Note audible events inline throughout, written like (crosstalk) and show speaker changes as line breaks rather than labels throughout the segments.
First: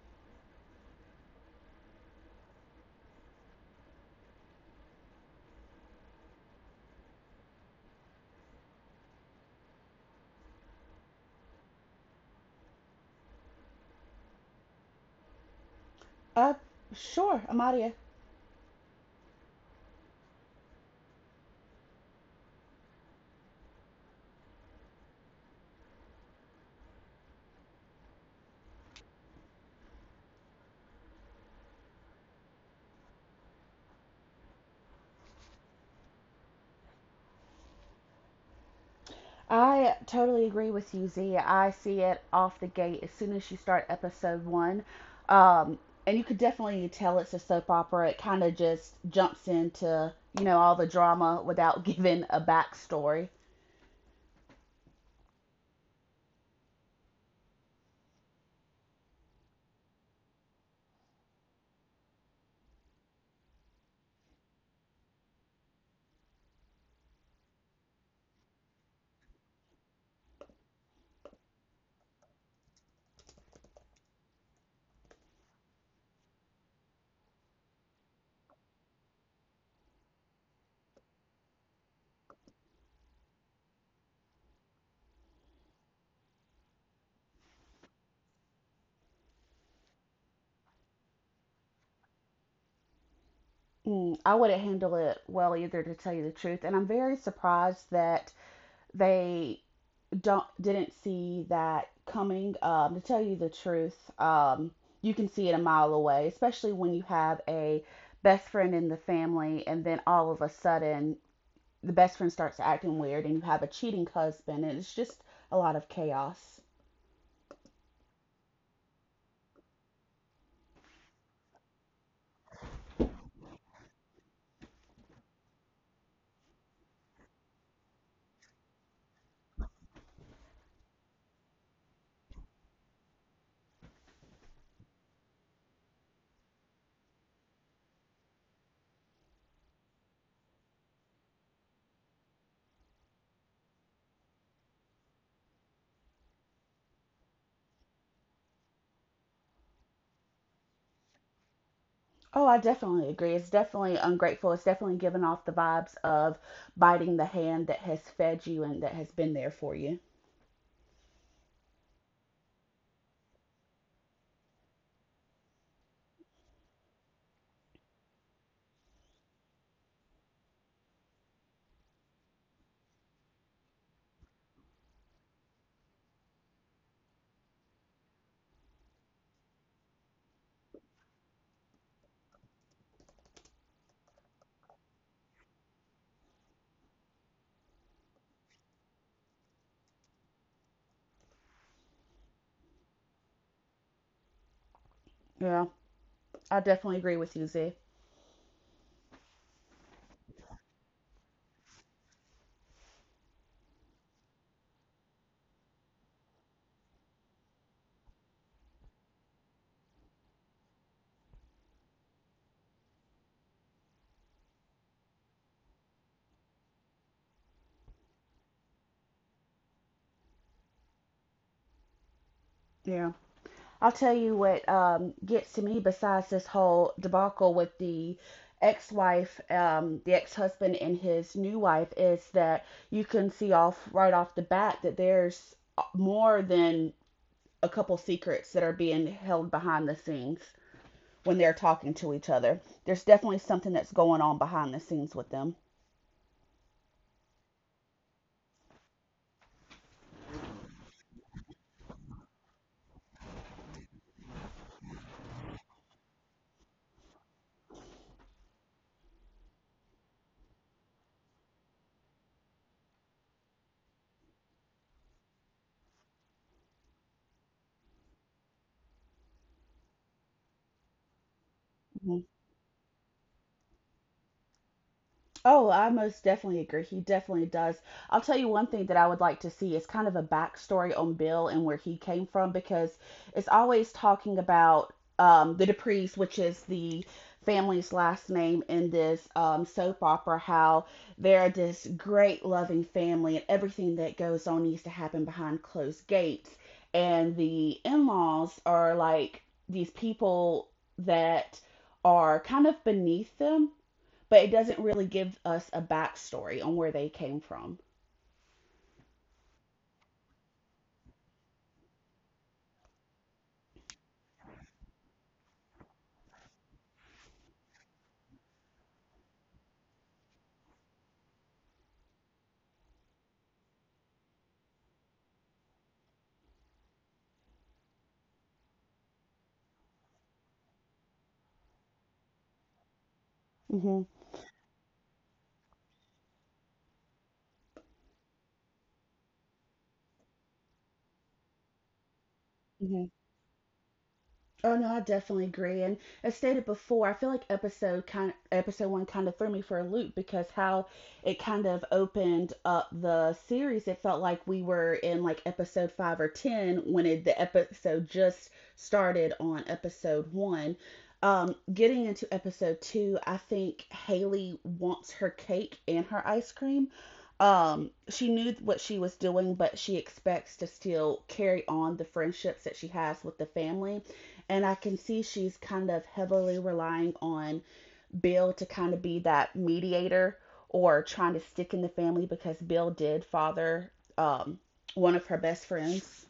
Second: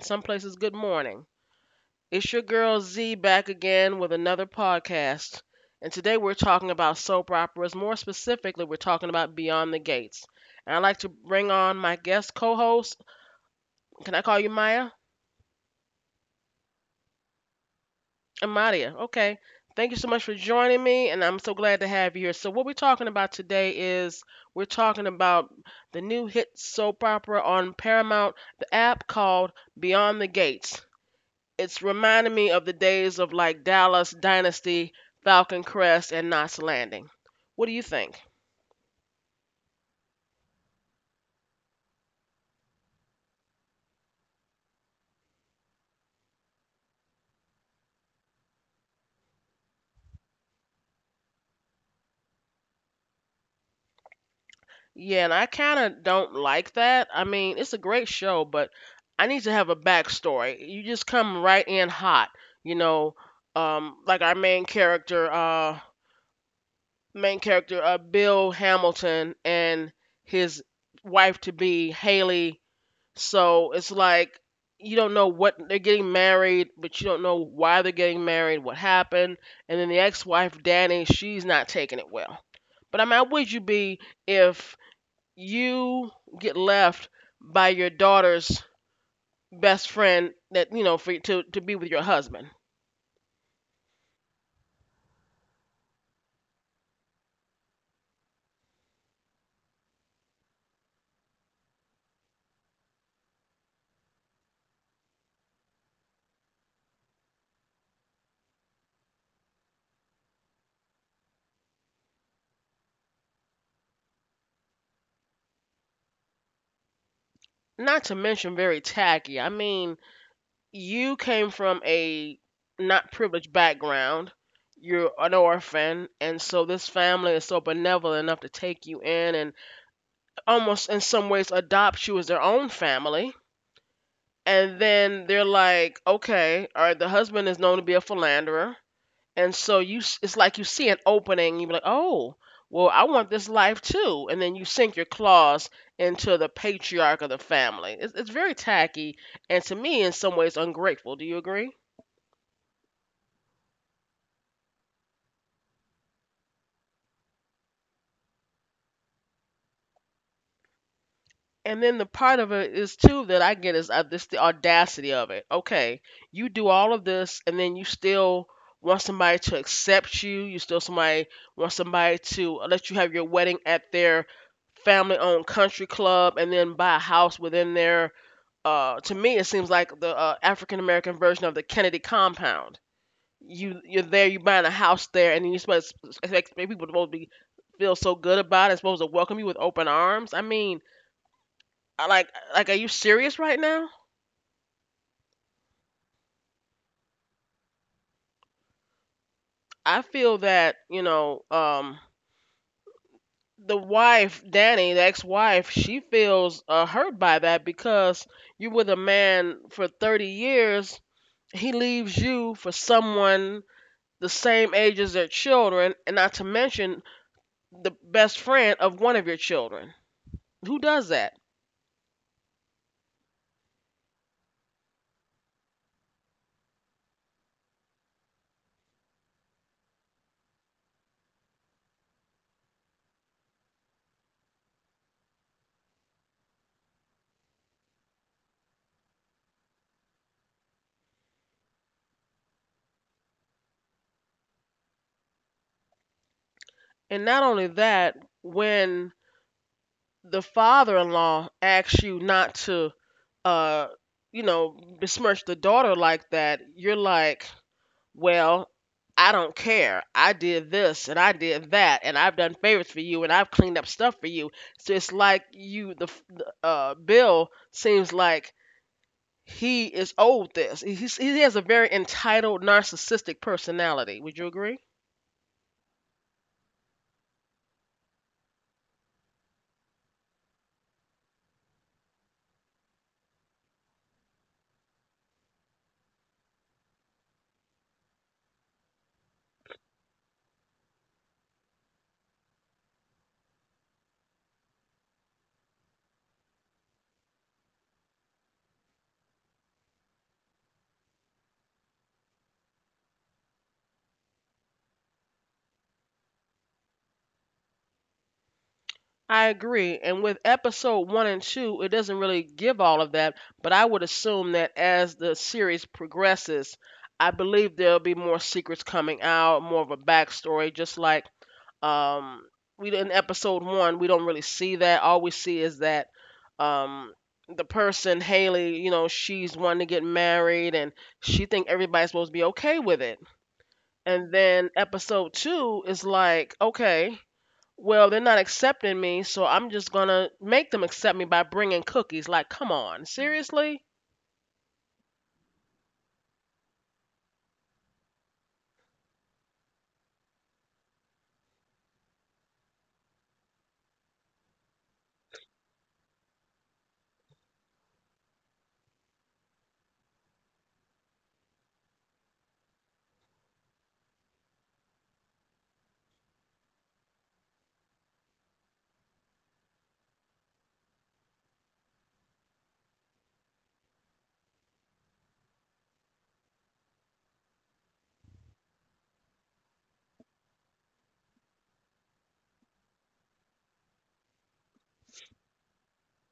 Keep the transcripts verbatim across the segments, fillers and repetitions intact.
some places, good morning. It's your girl Z back again with another podcast. And today we're talking about soap operas. More specifically, we're talking about Beyond the Gates. And I'd like to bring on my guest co host. Can I call you Maya?
Uh, sure, Amadia.
Amadia. Okay. Thank you so much for joining me, and I'm so glad to have you here. So, what we're talking about today is we're talking about the new hit soap opera on Paramount, the app called Beyond the Gates. It's reminding me of the days of like Dallas Dynasty, Falcon Crest, and Knots Landing. What do you think?
I totally agree with you, Z. I see it off the gate as soon as you start episode one. Um, and you could definitely tell it's a soap opera. It kind of just jumps into, you know, all the drama without (laughs) giving a backstory.
Yeah, and I kind of don't like that. I mean, it's a great show, but I need to have a backstory. You just come right in hot, you know, um, like our main character, uh, main character, uh, Bill Hamilton and his wife to be Haley. So it's like you don't know what they're getting married, but you don't know why they're getting married, what happened, and then the ex-wife Danny, she's not taking it well. But I mean, how would you be if you get left by your daughter's best friend that you know for to to be with your husband?
Mm, I wouldn't handle it well either, to tell you the truth. And I'm very surprised that they don't didn't see that coming. Um, to tell you the truth, um, you can see it a mile away, especially when you have a best friend in the family, and then all of a sudden the best friend starts acting weird, and you have a cheating husband, and it's just a lot of chaos.
Not to mention very tacky. I mean, you came from a not privileged background. You're an orphan, and so this family is so benevolent enough to take you in and almost in some ways adopts you as their own family. And then they're like, okay, all right, the husband is known to be a philanderer. And so you s- it's like you see an opening, you are like, "Oh, well, I want this life too." And then you sink your claws into the patriarch of the family. It's, it's very tacky and to me in some ways ungrateful. Do you agree?
Oh, I definitely agree. It's definitely ungrateful. It's definitely giving off the vibes of biting the hand that has fed you and that has been there for you.
And then the part of it is too that I get is, uh, this the audacity of it. Okay, you do all of this, and then you still want somebody to accept you. You still somebody want somebody to let you have your wedding at their family-owned country club, and then buy a house within their. Uh, to me, it seems like the uh, African American version of the Kennedy compound. You you're there, you buying a house there, and then you supposed to expect people to be feel so good about it, supposed to welcome you with open arms. I mean, I, like like, are you serious right now?
Yeah, I definitely agree with you, Z.
I feel that, you know, um the wife, Danny, the ex-wife, she feels uh, hurt by that because you were the man for thirty years, he leaves you for someone the same age as their children, and not to mention the best friend of one of your children. Who does that?
Yeah. I'll tell you what um, gets to me besides this whole debacle with the ex-wife, um, the ex-husband and his new wife is that you can see off right off the bat that there's more than a couple secrets that are being held behind the scenes when they're talking to each other. There's definitely something that's going on behind the scenes with them.
And not only that, when the father-in-law asks you not to uh you know besmirch the daughter like that, you're like, well, I don't care, I did this and I did that and I've done favors for you and I've cleaned up stuff for you. So it's like you, the f- the, uh Bill seems like he is owed this. He's, he has a very
Mm-hmm.
entitled, narcissistic personality. Would you agree?
Oh, I most definitely agree. He definitely does. I'll tell you one thing that I would like to see is kind of a backstory on Bill and where he came from because it's always talking about um, the Duprees, which is the family's last name in this um, soap opera, how they're this great loving family and everything that goes on needs to happen behind closed gates. And the in laws are like these people that are kind of beneath them, but it doesn't really give us a backstory on where they came from.
I agree. And with episode one and two, it doesn't really give all of that, but I would assume that as the series progresses, I believe there'll be more secrets coming out, more of a backstory. Just like, um we, in episode one, we don't really see that. All we see is that, um the person, Haley, you know, she's wanting to get married and she think everybody's supposed to be okay with it.
Mm-hmm.
And then episode two is like, okay, well, they're not accepting me, so I'm just gonna make them accept me by bringing cookies. Like, come on,
Mm-hmm.
seriously?
Oh no, I definitely agree. And as stated before, I feel like episode kind episode one kind of threw me for a loop because how it kind of opened up the series. It felt like we were in like episode five or ten when it, the episode just started on episode one. Um, getting into episode two, I think Haley wants her cake and her ice cream. Um, she knew what she was doing, but she expects to still carry on the friendships that she has with the family. And I can see she's kind of heavily relying on Bill to kind of be that mediator or trying to stick in the family because Bill did father um, one of her best friends.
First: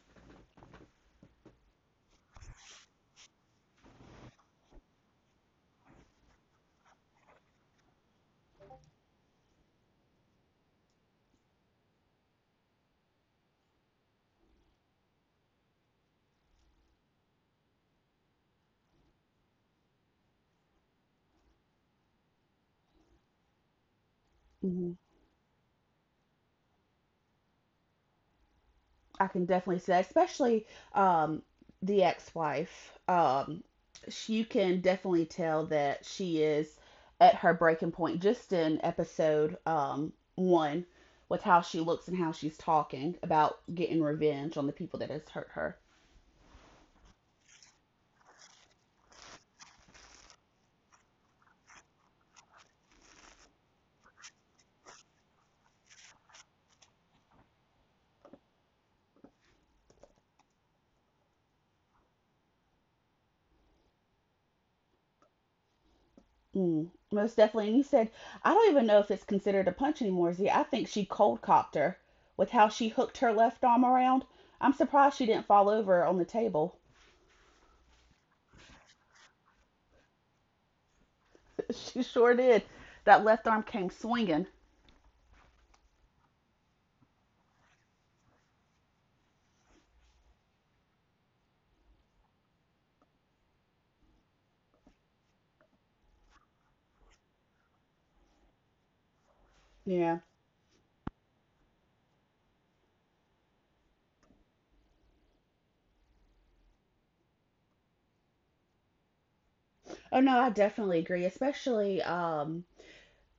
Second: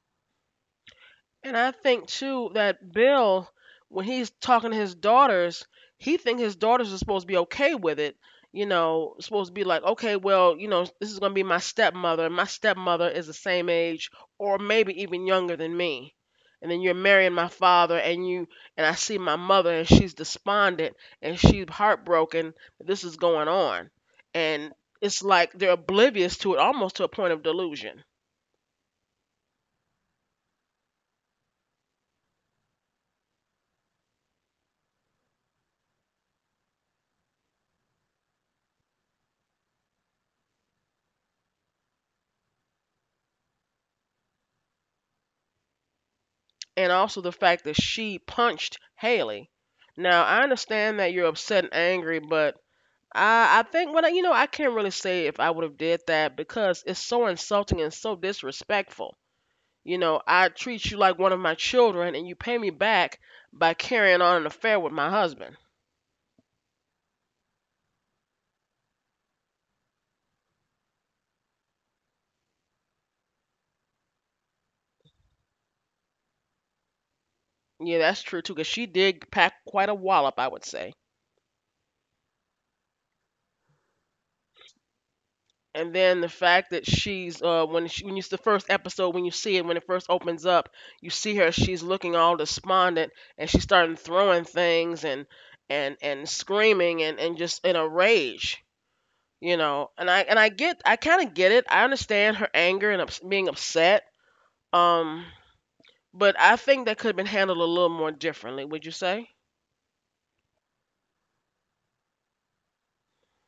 And I think too that Bill, when he's talking to his daughters, he think his daughters are supposed to be okay with it. You know, supposed to be like, okay, well, you know, this is gonna be my stepmother. My stepmother is the same age, or maybe even younger than me. And then you're marrying my father, and you — and I see my mother, and she's despondent, and she's heartbroken that this is going on, and
Mhm.
it's like they're oblivious to it, almost to a point of delusion.
I can definitely see that, especially um, the ex wife. Um, sh- you can definitely tell that she is at her breaking point just in episode um, one with how she looks and how she's talking about getting revenge on the people that has hurt her.
And also the fact that she punched Haley. Now, I understand that you're upset and angry, but I I think, well, you know, I can't really say if I would have did that because it's so insulting and so disrespectful. You know, I treat you like one of my children and you pay me back by carrying on an affair with my husband.
Mm, most definitely. And he said, I don't even know if it's considered a punch anymore, Z. I think she cold cocked her with how she hooked her left arm around. I'm surprised she didn't fall over on the table.
Yeah, that's true too, 'cause she did pack quite a wallop, I would say.
(laughs) She sure did. That left arm came swinging.
And then the fact that she's, uh, when she, when you the first episode when you see it when it first opens up, you see her, she's looking all despondent, and she's starting throwing things, and and and screaming, and and just in a rage, you know and I
Yeah.
and I get — I kind of get it, I understand her anger and, ups, being upset, um but I think that could have been handled a little more differently. Would you say
Oh, no, I definitely agree. Especially, um,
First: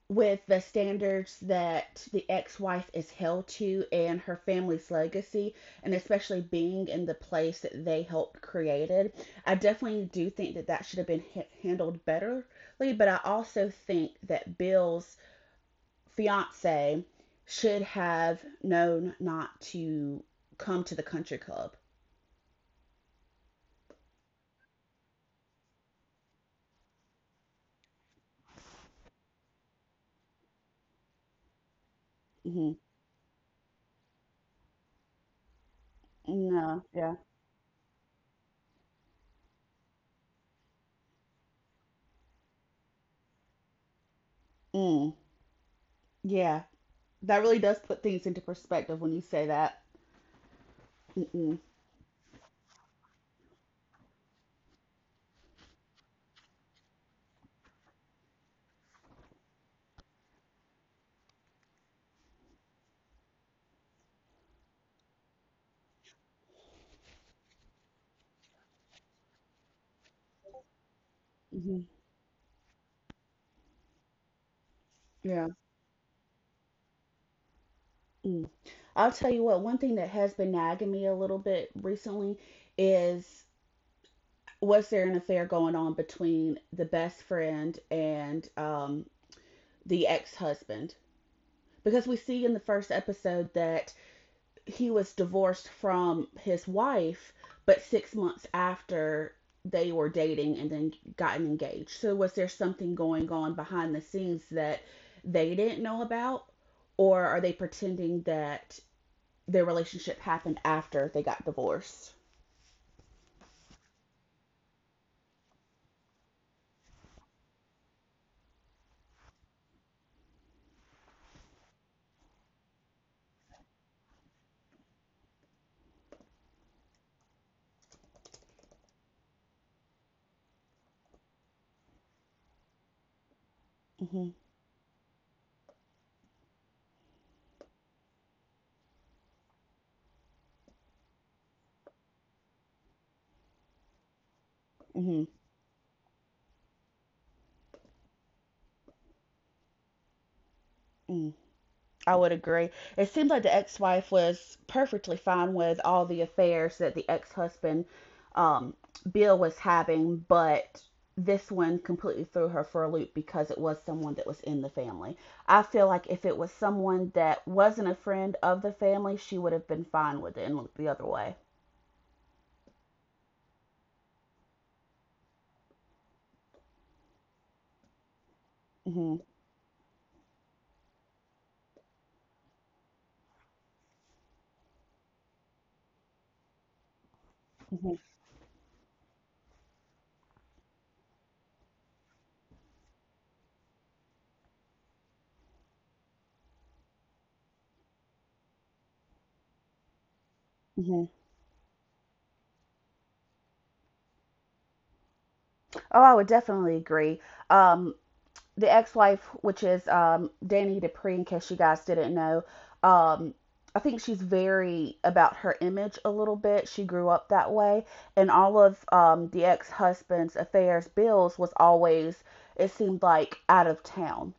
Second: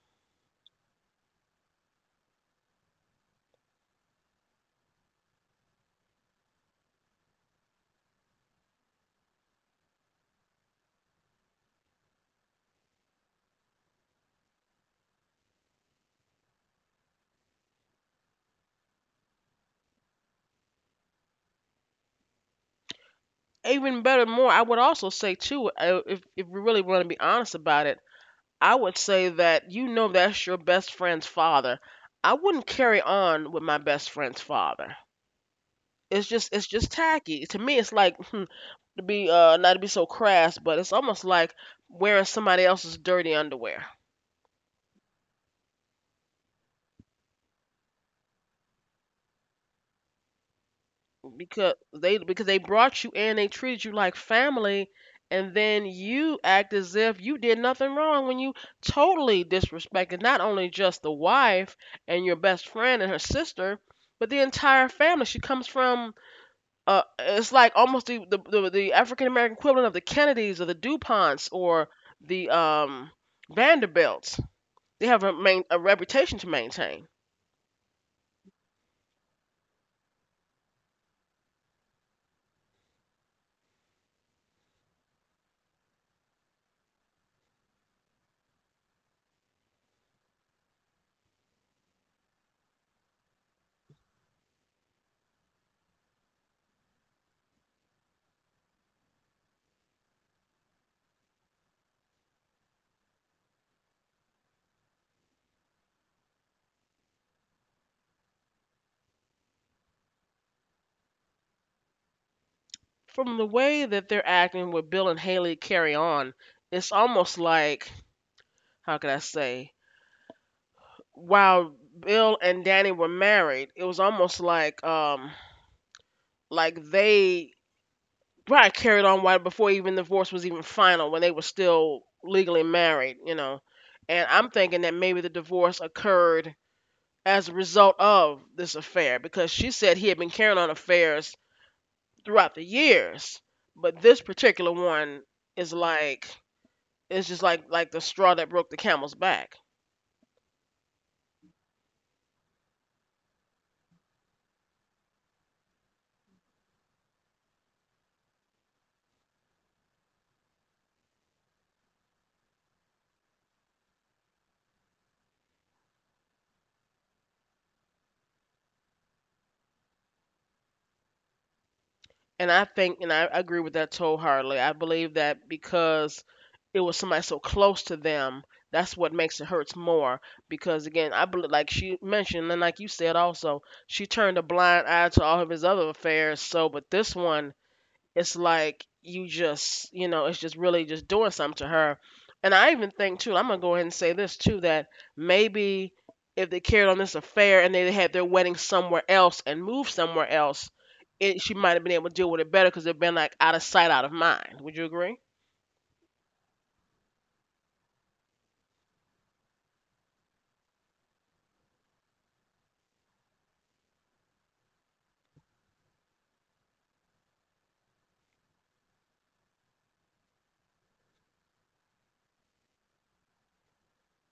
with the standards that the ex-wife is held to and her family's legacy, and especially being in the place that they helped created. I definitely do think that that should have been ha- handled betterly, but I also think that Bill's fiance should have known not to come to the country club.
even better more? I would also say too, uh, if if we really want to be honest about it, I would say that, you know, that's your best friend's father. I
Hmm.
wouldn't carry on with my best friend's father. It's just
No,
it's just
yeah.
tacky. To me it's like (laughs) to be uh not to be so crass, but it's almost like wearing somebody else's dirty underwear.
Mm. Yeah, that really does put things into perspective when you say that. Mm-mm.
Because they because they brought you in, they treated you like family, and then you act as if you did nothing wrong when you totally disrespected not only just the wife and your best friend and her sister, but the entire family. She comes from — Uh, it's like almost the the, the, the African American equivalent of the Kennedys or the Duponts
Hmm.
or the um, Vanderbilts. They have a,
Yeah.
main, a reputation to maintain.
Mm. I'll tell you what, one thing that has been nagging me a little bit recently is, was there an affair going on between the best friend and um, the ex husband? Because we see in the first episode that he was divorced from his wife, but six months after they were dating and then gotten engaged. So, was there something going on behind the scenes that they didn't know about? Or are they pretending that their relationship happened after they got divorced?
From the way that they're acting with Bill and Haley carry on, it's almost like — how could I say? While Bill and Danny were married, it was almost like, um, like they — right, carried on while before even the divorce was even final, when they were still legally married, you know.
Hmm.
And I'm thinking that maybe the divorce occurred as a result of this affair because she said he had been carrying on affairs throughout the years, but this particular
Hmm.
one is like, it's just like like the straw that broke the camel's back.
Mm. I would agree. It seemed like the ex-wife was perfectly fine with all the affairs that the ex-husband, um, Bill, was having, but this one completely threw her for a loop because it was someone that was in the family. I feel like if it was someone that wasn't a friend of the family, she would have been fine with it and looked the other way.
And I think, and I agree with that wholeheartedly. I believe that because it was somebody so close to them, that's what
Hmm.
makes it hurts more. Because again, I believe, like she mentioned, and like you said also, she turned a blind eye to all of his other affairs. So, but this one,
Hmm.
it's like you just you know it's just really just doing something to her. And I even think too, I'm gonna go ahead and say this too, that maybe if they carried on this affair and they had their wedding somewhere else and moved somewhere else,
Hmm.
it, she might have been able to deal with it better because they've been like out of sight out of mind. Would you agree?
Oh, I would definitely agree. Um, the ex-wife, which is um, Danny Dupree, in case you guys didn't know, um, I think she's very about her image a little bit. She grew up that way, and all of um, the ex-husband's affairs, Bill's, was always, it seemed like, out of town.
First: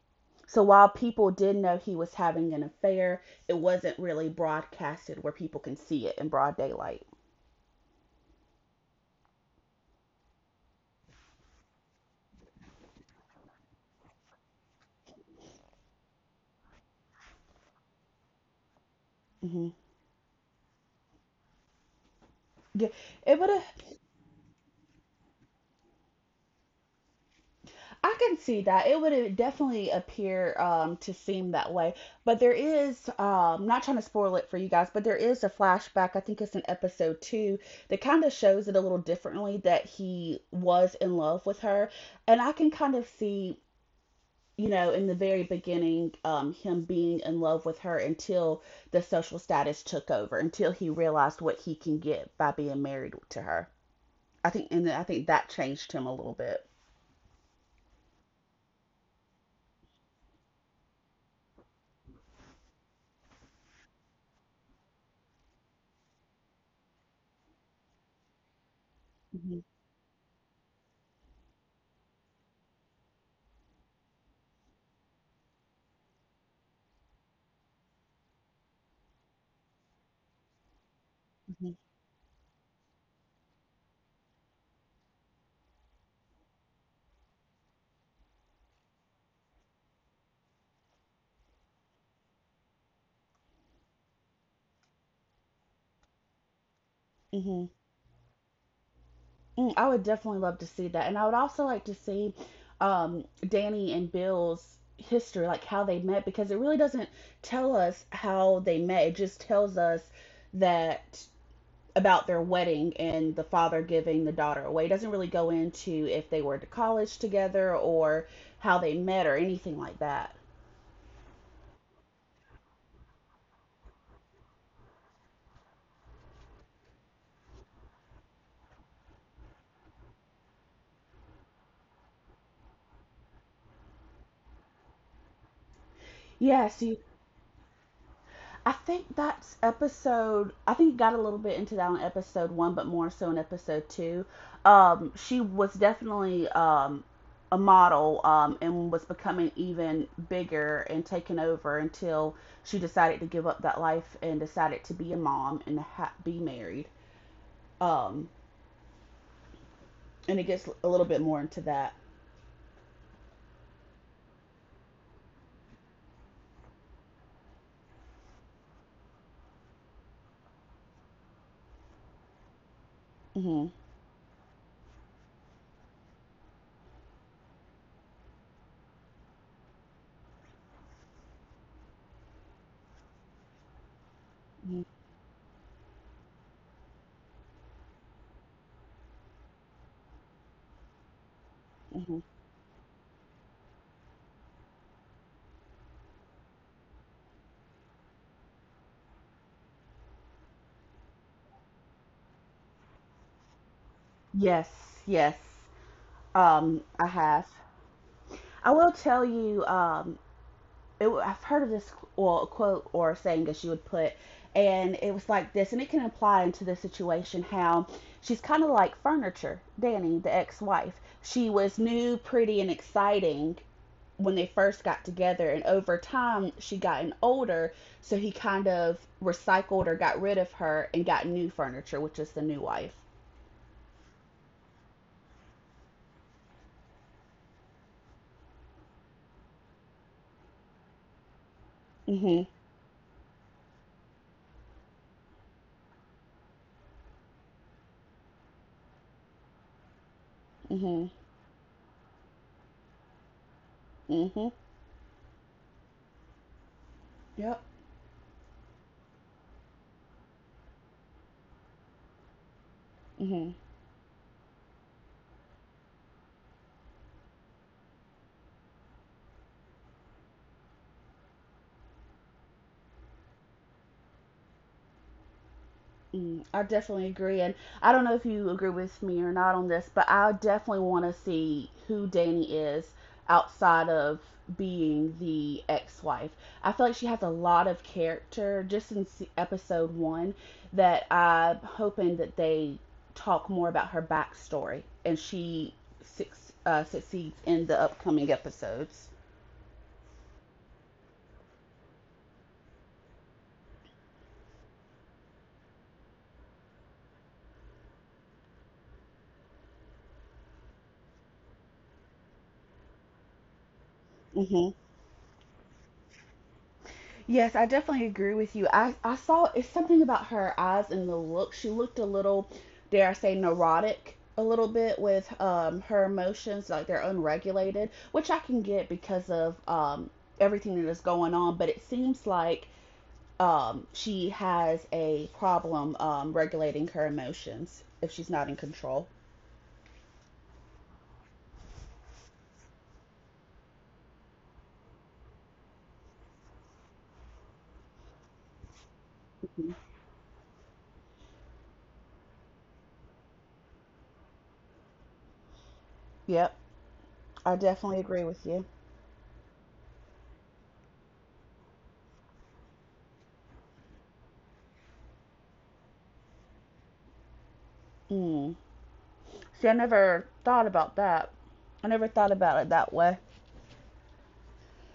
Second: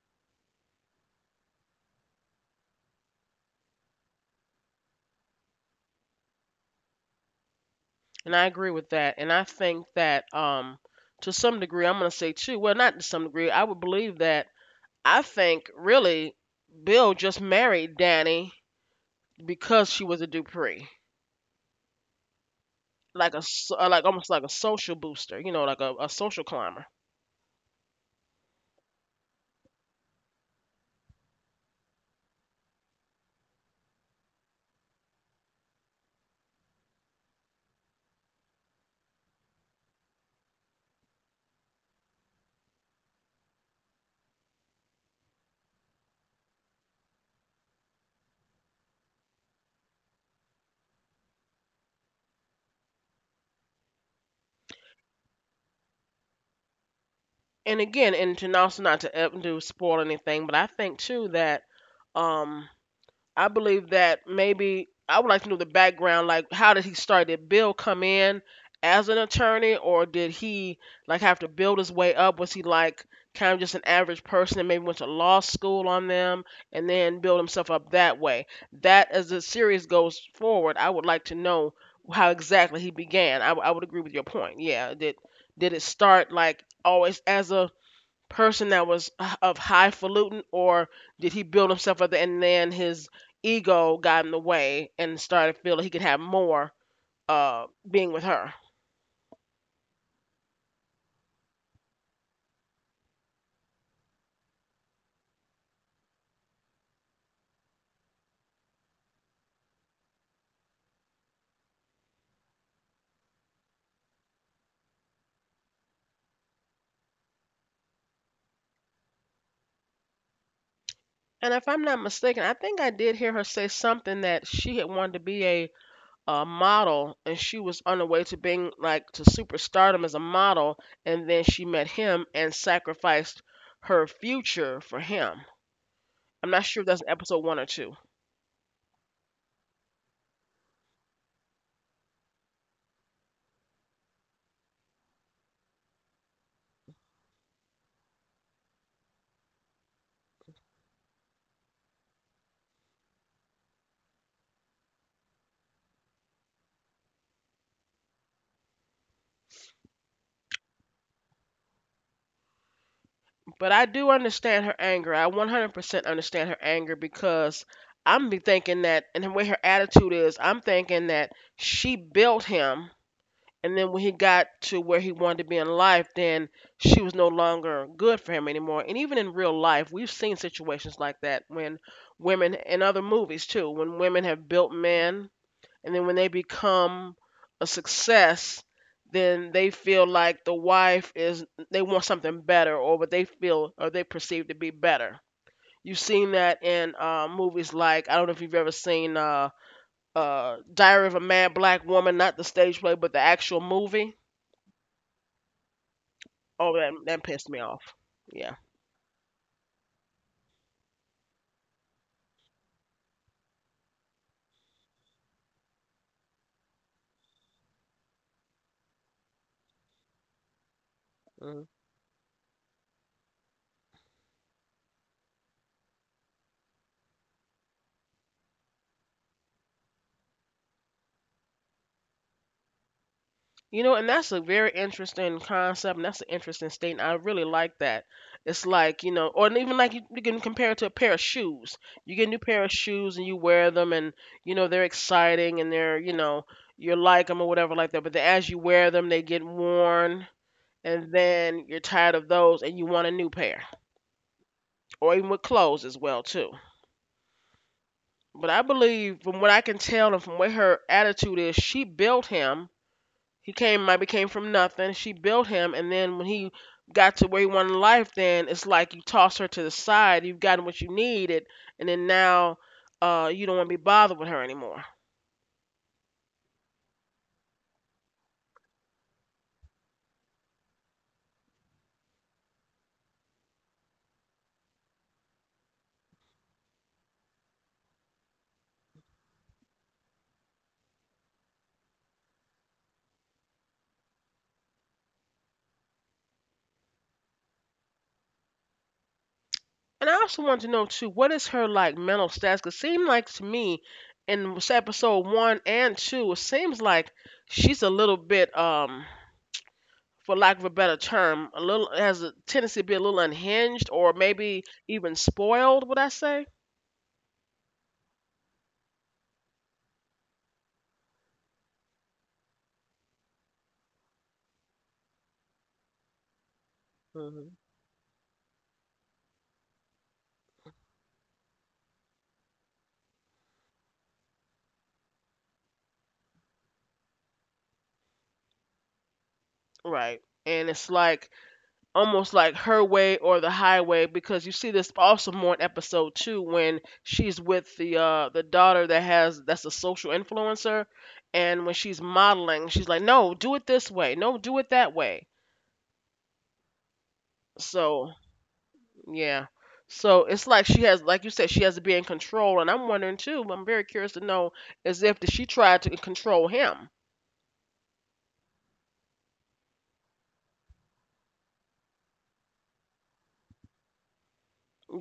So while people did know he was having an affair, it wasn't really broadcasted where people can see it in broad daylight.
And I agree with that, and I think that, um to some degree — I'm gonna say too, well, not to some degree — I would believe that, I think really, Bill just married Danny
Mm-hmm.
because she was a Dupree,
Yeah,
like a
it
s-
would have
uh, like almost like a social booster, you know, like a, a social climber.
I can see that. It would definitely appear um, to seem that way. But there is, um, not trying to spoil it for you guys, but there is a flashback. I think it's in episode two that kind of shows it a little differently, that he was in love with her. And I can kind of see, you know, in the very beginning, um, him being in love with her until the social status took over, until he realized what he can get by being married to her. I think, and I think that changed him a little bit.
And again, and to also not to uh, do spoil anything, but I think too that, um I believe that maybe I would like to know the background, like, how did he start? Did Bill come in as an attorney,
Hmm.
or did he like have to build his way up? Was he like kind of just an average person and maybe went to law school on them and then build himself up that way? That, as the series goes forward, I would like to know how exactly he began. I, w- I would agree with your point. Yeah, did did it start like always as a person that was h- of highfalutin, or did he build himself up and then his ego got in the way and started feeling he could have more, uh,
Hmm.
being with her?
Mm, I would definitely love to see that. And I would also like to see um, Danny and Bill's history, like how they met, because it really doesn't tell us how they met. It just tells us that about their wedding and the father giving the daughter away. It doesn't really go into if they were to college together or how they met or anything like that.
And if I'm not mistaken, I think I did hear her say something that she had wanted to be a, uh model, and she was on the way to being like to superstardom as a model, and then she met him and sacrificed her future for him. I'm not
Yes,
sure if that's in episode one or two.
I think that's episode. I think you got a little bit into that on episode one, but more so in episode two. Um, she was definitely um, a model um, and was becoming even bigger and taking over until she decided to give up that life and decided to be a mom and ha- be married. Um, and it gets a little bit more into that.
But I do understand her anger. I one hundred percent understand her anger because I'm be thinking that, and the way her attitude is, I'm thinking that she built him,
Hmm.
and then when he got to where he wanted to be in life, then she was no longer good for him anymore. And even in real life, we've seen situations like that when women, in other movies too, when women have built
Hmm.
men, and then when they become a success, then they feel like the wife is, they want
Hmm.
something better, or what they feel or they perceive to be better. You've seen that in uh, movies like, I don't know if you've ever seen uh, uh, Diary of a Mad Black Woman, not the stage play but the actual movie.
Yes, yes.
Oh,
Um,
that,
I
that
have.
pissed me off. Yeah.
I will tell you. Um, it, I've heard of this well quote or saying that she would put, and it was like this, and it can apply into this situation how she's kind of like furniture. Danny, the ex-wife, she
Mhm.
was new, pretty, and exciting when they first got together, and over time she gotten older, so he kind of recycled or got rid of her and got new furniture, which is the new wife.
You know, and that's a very interesting concept, and that's an interesting statement. I really like that. It's like, you know, or even like, you, you can compare it to a pair of shoes. You get a new
Mhm.
pair of shoes and you wear them, and, you know, they're exciting and they're, you know, you like them or whatever like that. But then as you wear them, they get worn,
Mhm.
and then you're tired of those and you want a new pair,
Mhm.
or even with clothes as well, too.
Yep.
But I believe, from what I can tell and from what her attitude is, she built him. He
Mhm.
came, maybe came from nothing. She built him, and then when he got to where he wanted life, then it's like you toss her to the side. You've gotten what you needed, and then now uh, you don't want to be bothered with her anymore.
Mm, I definitely agree, and I don't know if you agree with me or not on this, but I definitely want to see who Danny is outside of being the ex-wife. I feel like she has a lot of character just in se- episode one, that I'm hoping that they talk more about her backstory and she suc uh, succeeds in the upcoming episodes.
And I also want to know too, what is her like mental status? 'Cause it seemed like to me in episode one and two, it seems like she's a little bit, um, for lack of a better term, a little, has a tendency to be a little unhinged or maybe even spoiled. Would I say?
Yes, I definitely agree with you. I, I saw it's something about her eyes and the look. She looked a little, dare I say, neurotic a little bit with um, her emotions, like they're
Hmm.
unregulated, which I can get because of um, everything that is going on. But it seems like um, she has a problem um, regulating her emotions if she's not in control.
Right. And it's like almost like her way or the highway, because you see this also more in episode two when she's with the uh the daughter that has, that's a
Mhm.
social influencer, and when she's modeling she's like, no, do it this way, no, do it that way.
Yep, I definitely
So,
agree with you.
yeah, so it's like she has, like you said, she has to be in control. And I'm wondering too, I'm very curious to know, is if did she tried to control him,
Mm. See, I never thought about that. I never thought about it that way.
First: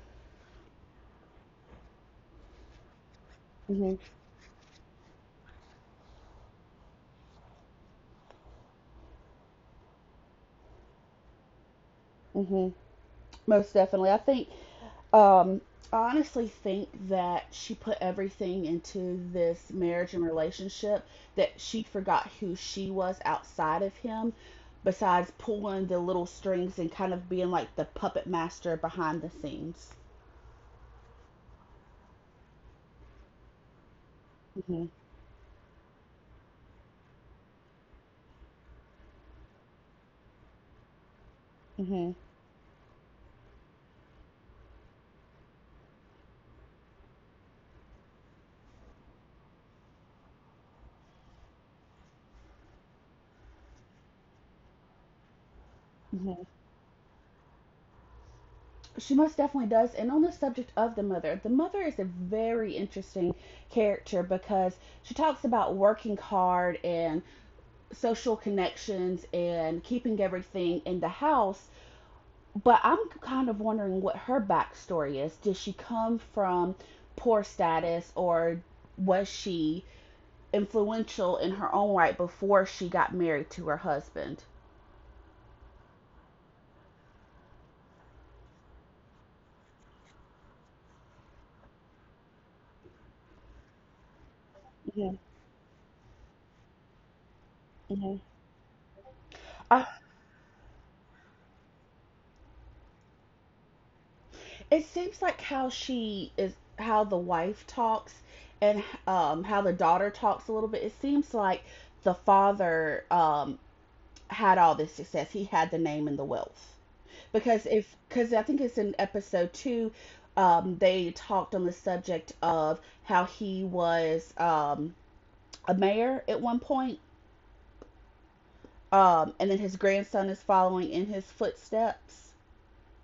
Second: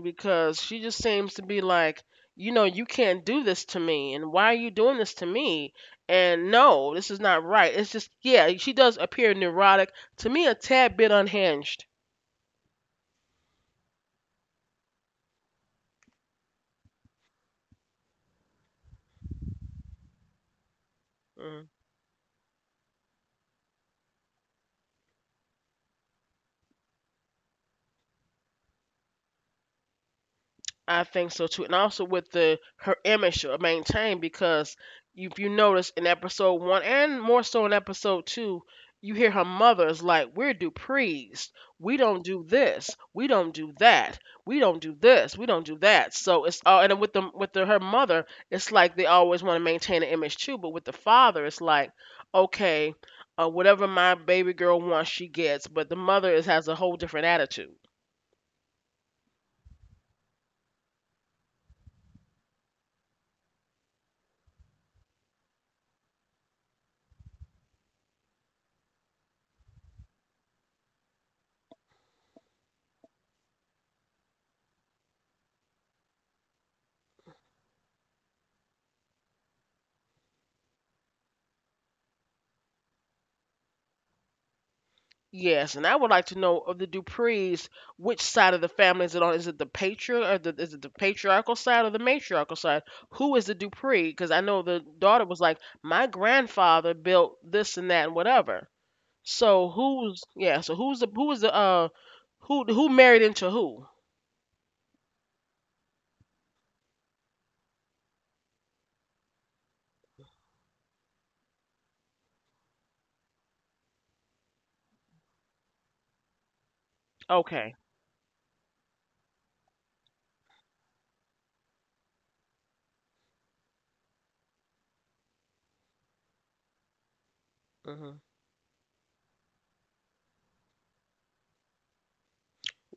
because she just seems to be like, you know, you can't do this to me, and why are you doing this to me? And no, this is not right. It's just, yeah, she does appear neurotic to me, a tad bit unhinged.
Hmm. Most definitely. I think, um, I honestly think that she put everything into this marriage and relationship that
Mm.
she forgot who she was outside of him, besides pulling the little strings and kind of being like the puppet master behind the scenes.
I think so too, and also with the, her image should maintain. Because
Hmm.
you, if you notice in episode one and more so in episode two, you hear her mother is like, "We're Duprees. We
Hmm.
don't do this. We don't do that. We don't do this. We don't do that." So it's all, and with the with the, her mother, it's like they always want to maintain an image too. But with the father, it's like, okay, uh, whatever my baby girl wants, she gets. But the mother
Hmm.
is, has a whole different attitude.
She most definitely does. And on the subject of the mother, the mother is a very interesting character because she talks about working hard and social connections and keeping everything in the house. But I'm kind of wondering what her backstory is. Did she come from poor status, or was she influential in her own right before she got married to her husband?
Yes, and I would like to know, of the Duprees, which side of the family is it on? Is it the patriarch, or the, is it the patriarchal side or the matriarchal side? Who is the Dupree? Because I know the
Mm-hmm.
daughter was like, my grandfather built this and that
Mm-hmm.
and whatever. So
Uh,
who's, yeah? So who's the, who is the uh who who married into who?
it seems like how she is, how the wife talks and um, how the daughter talks a little bit. It seems like the father, um, had all this success, he had the name and the wealth. Because
Okay.
if because I think it's in episode two. Um, they talked on the subject of how he was um, a mayor at one point,
Hmm.
um, and then his grandson is following in his footsteps.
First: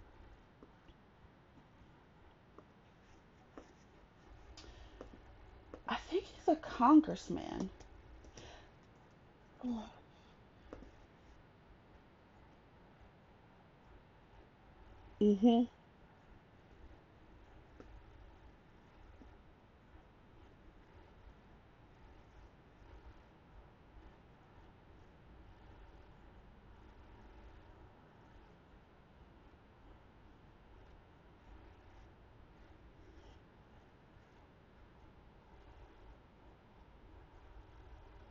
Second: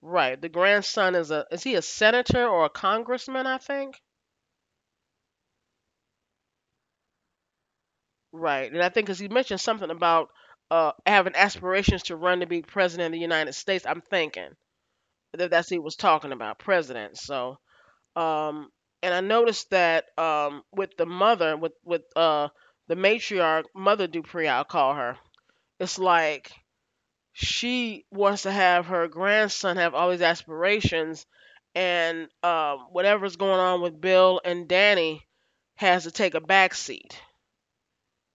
Right. The grandson is a, is he a senator or a congressman? I think.
I think he's a congressman.
Right, and I think because he mentioned something about uh having aspirations to run to be president of the United States. I'm thinking that
Mm-hmm.
that's what he was talking about, president. So, um, and I noticed that um with the mother, with with uh the matriarch, Mother Dupree, I'll call her. It's like she wants to have her grandson have all these aspirations, and um whatever's going on with Bill and Danny has to take a back seat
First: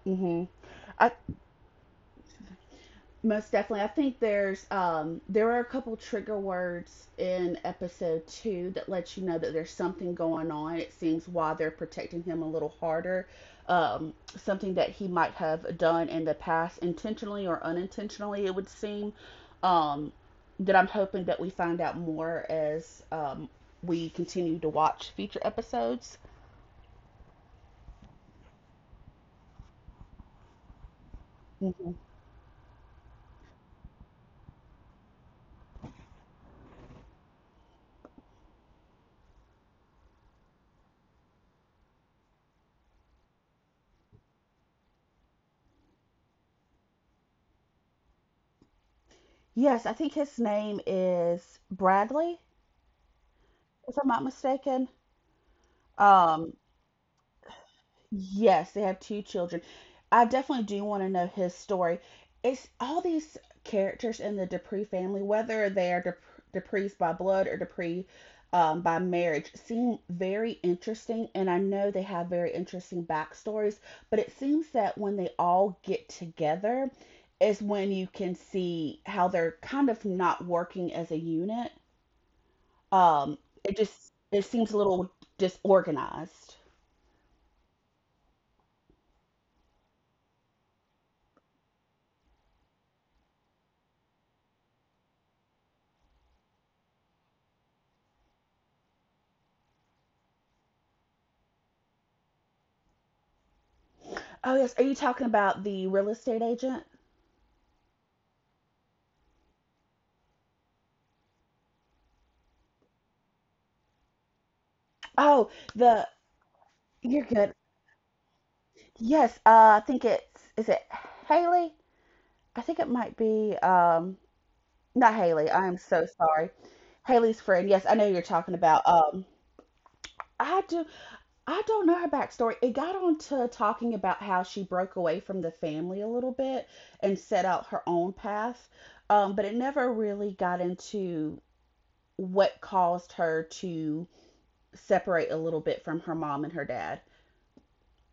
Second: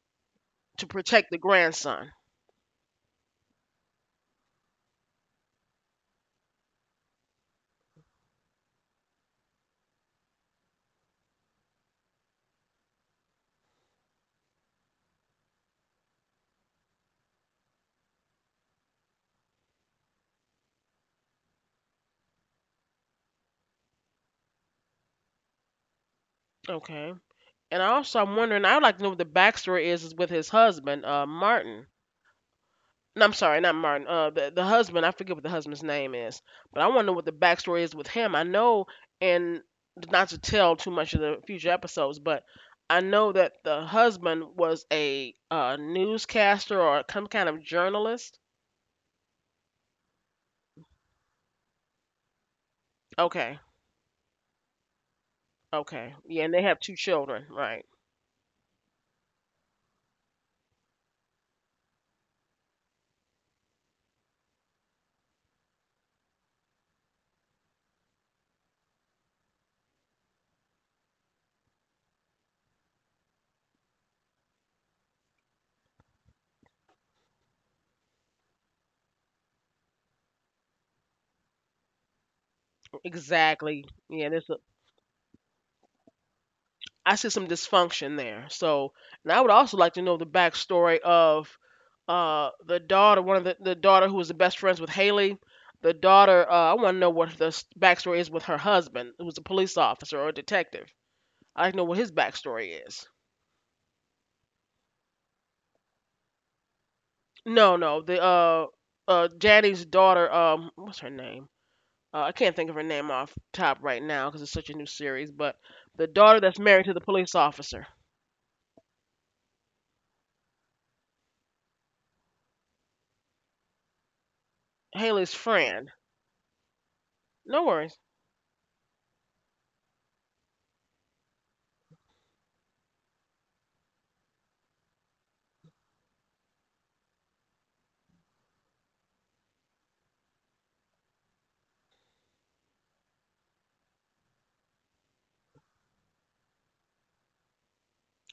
Mm-hmm.
to
I,
protect the grandson.
Most definitely. I think there's um there are a couple trigger words in episode two that lets you know that there's something going on. It seems why they're protecting him a little harder. Um, something that he might have done in the past, intentionally or unintentionally, it would seem. Um, that I'm hoping that we find out more as um we continue to watch future episodes.
Okay. And also, I'm wondering. I would like to know what the backstory is, is with his husband, uh, Martin.
Hmm.
No, I'm sorry, not Martin. Uh, the the husband. I forget what the husband's name is, but I want to know what the backstory is with him. I know, and not to tell too much of the future episodes, but I know that the husband was a uh, newscaster or some kind of journalist.
Yes, I think his name is Bradley,
Okay,
if I'm not mistaken.
okay, yeah, and they
Um
have two children, right?
Yes, they have two children. I definitely do want to know his story. It's all these characters in the Dupree family, whether they are Dup- Dupree's by blood or Dupree um, by marriage, seem very interesting. And I know they have very interesting backstories, but it seems that when they all get together is when you can see how they're kind of not working as a unit.
Exactly.
Um,
Yeah,
it
this,
just it seems a little
I
disorganized.
see some dysfunction there. So, and I would also like to know the backstory of uh the daughter, one of the, the daughter who was the best friends with Haley. The daughter, uh, I want to know what the s- backstory is with her husband, who was a police officer or a detective. I like to know what his backstory is.
Oh yes, are you talking about the real estate agent?
No, no, the uh, uh, Janie's daughter, um, what's her name? Uh, I can't think of her name off top right now because it's such a new series. But the
Oh,
daughter that's
the
married to the police officer,
You're good. Yes, uh, I think it's is it Haley? I think it might be um
Haley's
not
friend.
Haley. I am so sorry.
No
Haley's
worries,
friend. Yes, I know who you're talking about. Um, I do. I don't know her backstory. It got on to talking about how she broke away from the family a little bit and set out her own path. Um, but it never really got into what caused her to separate a little bit from her mom and her dad.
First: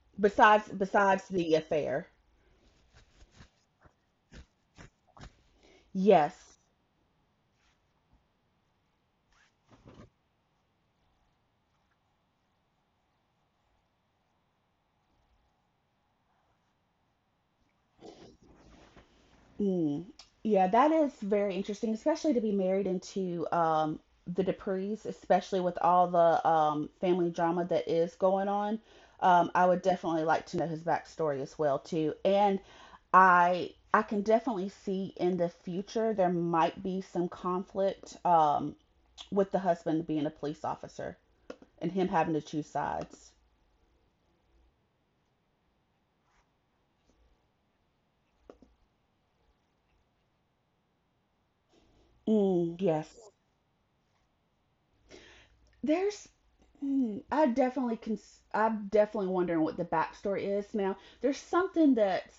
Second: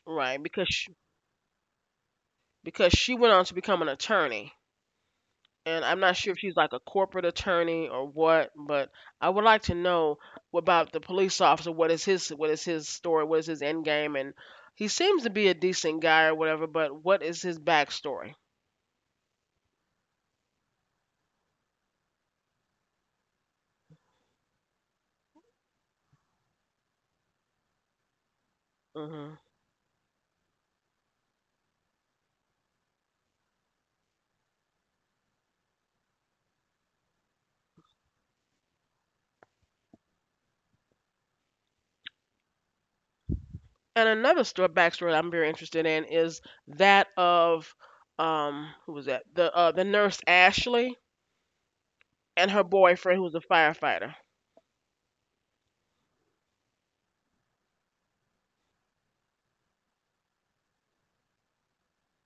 right?
Besides,
Because
besides the affair,
because she went on to become an attorney. And I'm not sure if she's
yes.
like a corporate attorney or what, but I would like to know about the police officer. What is his, what is his story? What is his end game? And he seems to be a decent guy or whatever, but what is his backstory?
Mm. Yeah, that is very interesting, especially to be married into um, the Duprees, especially with all the um, family drama that is going on.
Hmm.
Um, I would definitely like to know his backstory as well too, and I I can definitely see in the future there might be some conflict um, with the husband being a police officer and him having to choose sides.
And another story, backstory I'm very interested in is that of um who was that, the uh, the nurse Ashley and her
Mm, yes.
boyfriend who's a firefighter.
there's mm, I definitely can I'm definitely wondering what the backstory is now. There's something that's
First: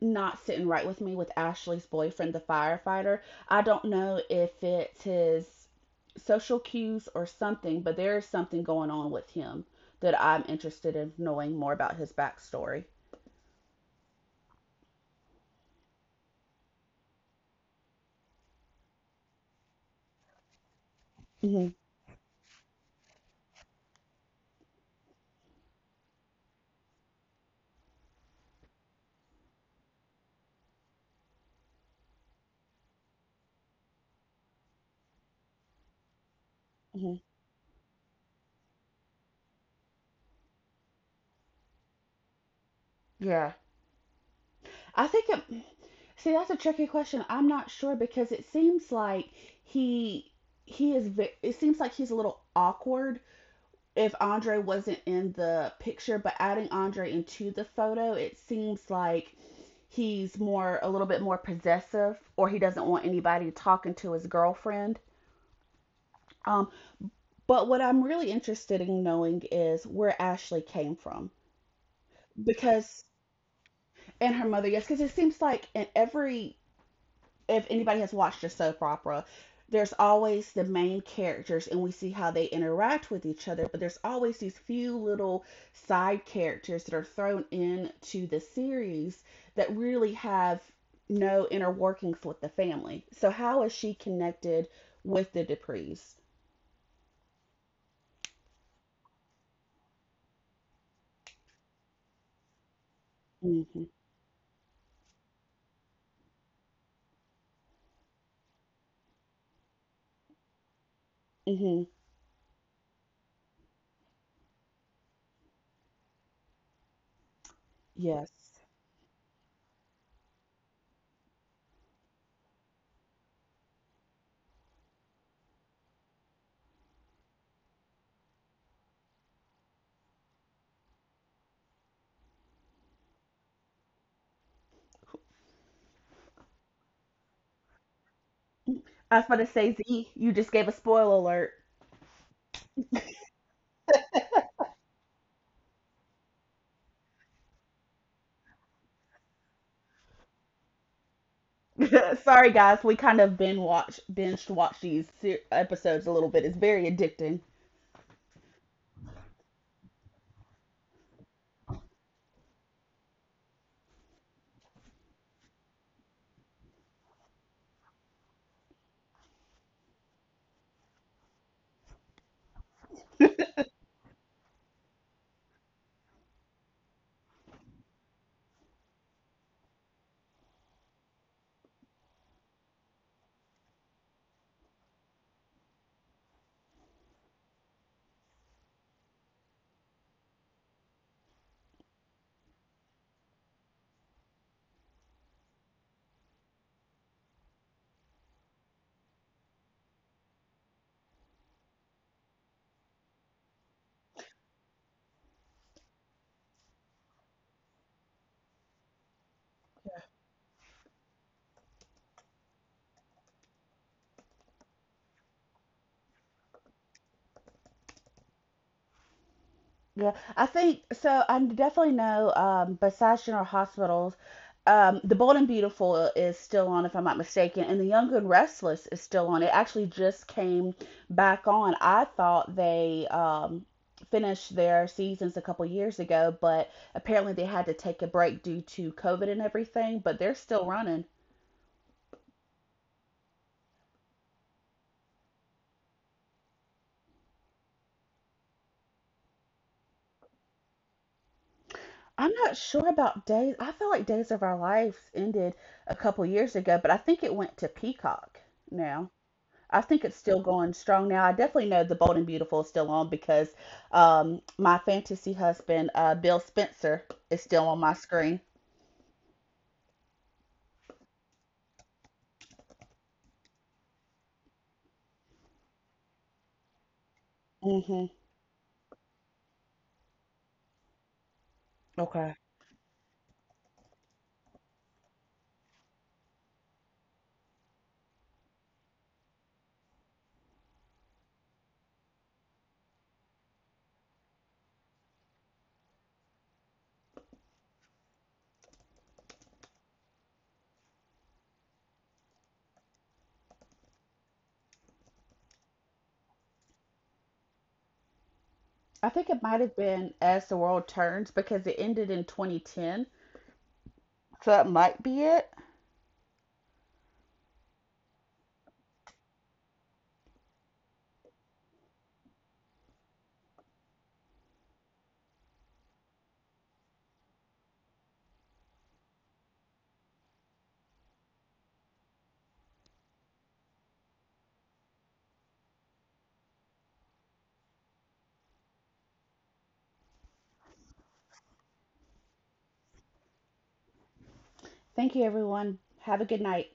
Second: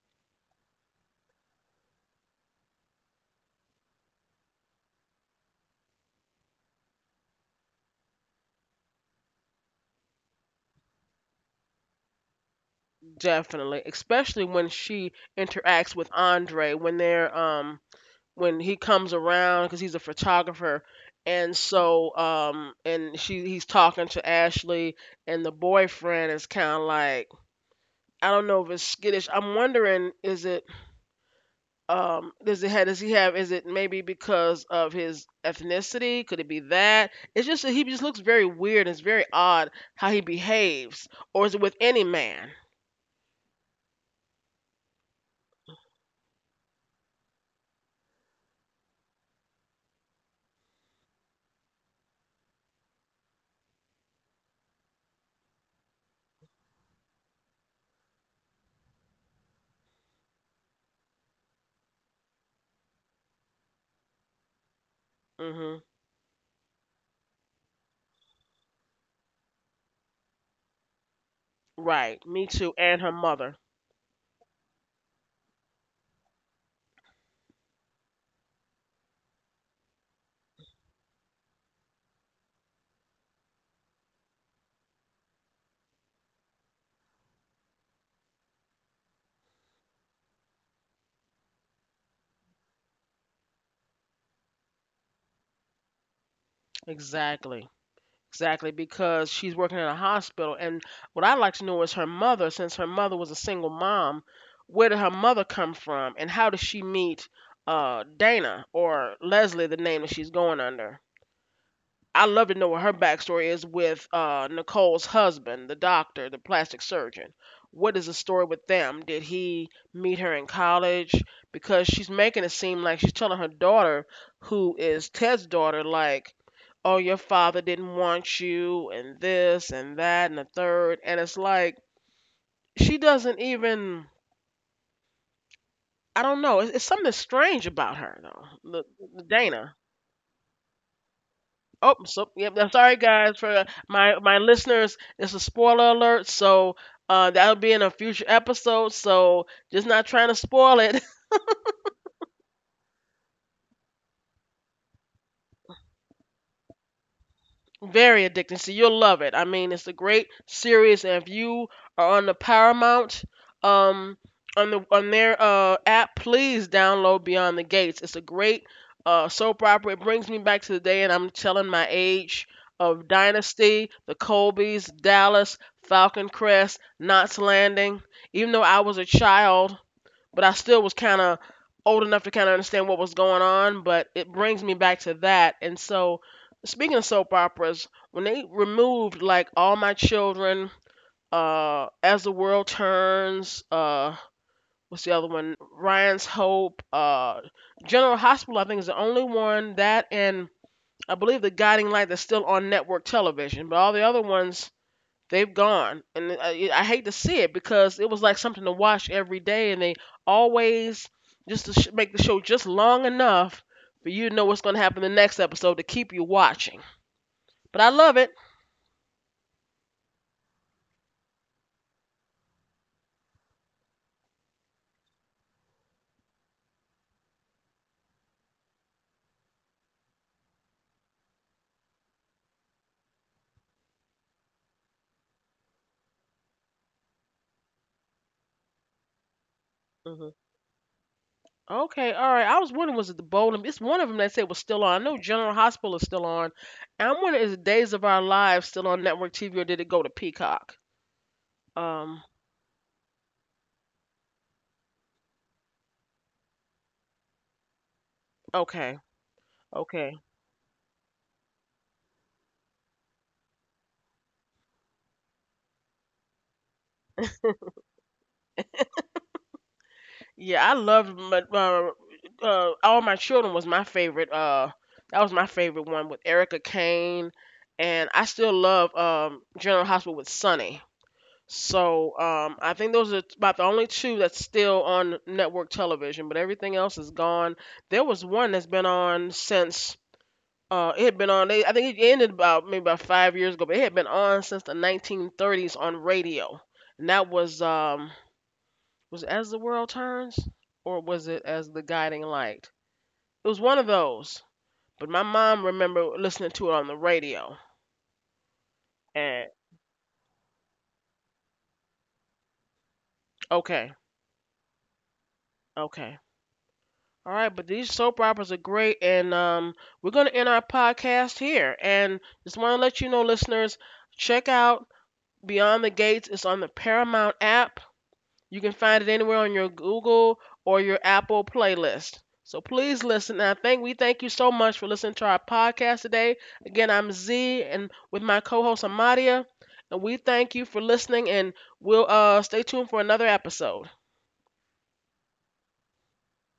not sitting right with me with Ashley's boyfriend, the firefighter. I don't know if it's his social cues or something, but there is something going on with him that I'm interested in knowing more about his backstory.
Definitely, especially when she interacts with Andre when they're um when he comes around because he's a photographer, and
Hmm.
so um and she, he's talking to Ashley, and the boyfriend is kind of like, I don't know if it's skittish. I'm wondering, is it, um does it have, does he have, is it maybe because of his ethnicity, could it be that
Hmm.
it's just that he just looks very weird, it's very odd how he behaves, or is it with any man?
Yeah. I think it. See, that's a tricky question. I'm not sure because it seems like he he is. It seems like he's a little awkward if Andre wasn't in the picture, but adding Andre into the photo, it seems like he's more a little bit more possessive, or he doesn't want anybody talking to his girlfriend.
Hmm.
Um, but what I'm really interested in knowing is where Ashley came from
Right, me too,
because
and her mother.
and her mother, yes, because it seems like in every if anybody has watched a soap opera, there's always the main characters and we see how they interact with each other, but there's always these few little side characters that are thrown into the series that really have no inner workings with the family. So how is she connected with the Duprees?
Exactly. Exactly, because she's working in a hospital. And what I'd like to know is her mother, since her mother was a single
Mm-hmm.
mom, where did her mother come from, and how did she meet uh, Dana, or Leslie, the name that she's going under?
Mm-hmm.
I love to know what her backstory is with uh, Nicole's husband, the doctor, the plastic surgeon. What is the
Yes.
story with them? Did he meet her in college? Because she's making it seem like she's telling her daughter, who is Ted's daughter, like, oh, your father didn't want you, and this, and that, and the third. And it's like, she doesn't even, I don't know. It's, it's something strange about her, though, the,
I was about
the
to say,
Dana.
Z, you just gave a spoiler
Oh, so yep. I'm sorry, guys, for my, my listeners. It's a spoiler alert, so uh, that'll be in a future episode. So just not trying to spoil it.
alert. (laughs) Sorry, guys. We kind of binge watch, binge watch these se- episodes a little bit. It's very addicting.
Very addicting. So you'll love it. I mean, it's a great series, and if you are on the Paramount, um, on the, on their uh app, please download Beyond the Gates. It's a great uh soap opera. It brings me back to the day, and I'm telling my age, of Dynasty, the Colbys, Dallas, Falcon Crest, Knots Landing. Even though I was a child, but I still was kind of old enough to kind of understand what was going on. But it brings me back to that. And so, speaking of soap operas, when they removed like All My Children, uh, As the World Turns, uh, what's the other one? Ryan's Hope, uh, General Hospital, I think is the only one that, and I believe the Guiding Light, that's still on network television. But all the other ones, they've gone, and I, I hate to see it, because it was like something to watch every day, and they always, just to sh- make the show just long enough for you to know what's going to happen in the next episode to keep you watching. But I love it.
Yeah, I think so. I definitely know, um, besides general hospitals, um, The Bold and Beautiful is still on, if I'm not mistaken, and The Young and Restless is still on. It actually just came back on. I thought they um, finished their seasons a couple years ago, but apparently they had to take a break due to COVID and everything, but they're
Hmm.
still running.
Okay, all right. I was wondering, was it the Bowling? It's one of them that said was still on. I know General Hospital is still on. And I'm wondering, is Days of Our Lives still on network T V, or did it go to Peacock?
I'm
Um,
not sure about Days. I feel like Days of Our Lives ended a couple years ago, but I think it went to Peacock now.
okay,
I think it's
okay.
still going strong now. I definitely know the Bold and Beautiful is still on because um, my fantasy husband, uh, Bill Spencer, is still on my screen.
Yeah, I loved my, uh, uh, All My Children was my favorite. Uh, that was my favorite one, with Erica Kane,
Hmm.
and I still love um General Hospital with Sonny.
Okay.
So um, I think those are about the only two that's still on network television, but everything else is gone. There was one that's been on since uh, it had been on. They, I think it ended about maybe about five years ago, but it had been on since the nineteen thirties on radio, and that was um, was it As the World Turns, or was it As the Guiding Light? It was one of those. But my mom remember listening to it on the radio.
I think it might
And
have been As the World Turns because it ended in two thousand ten.
okay,
So that might be it.
okay. All right, but these soap operas are great, and um, we're gonna end our podcast here. And just want to let you know, listeners, check out Beyond the Gates. It's on the Paramount app. You can find it anywhere on your Google or your Apple playlist. So please listen. And I think we thank you so much for listening to our podcast today. Again, I'm Z, and with my co-host Amadia, and we thank you for listening. And we'll uh, stay tuned for another episode.
Thank you, everyone. Have a good night.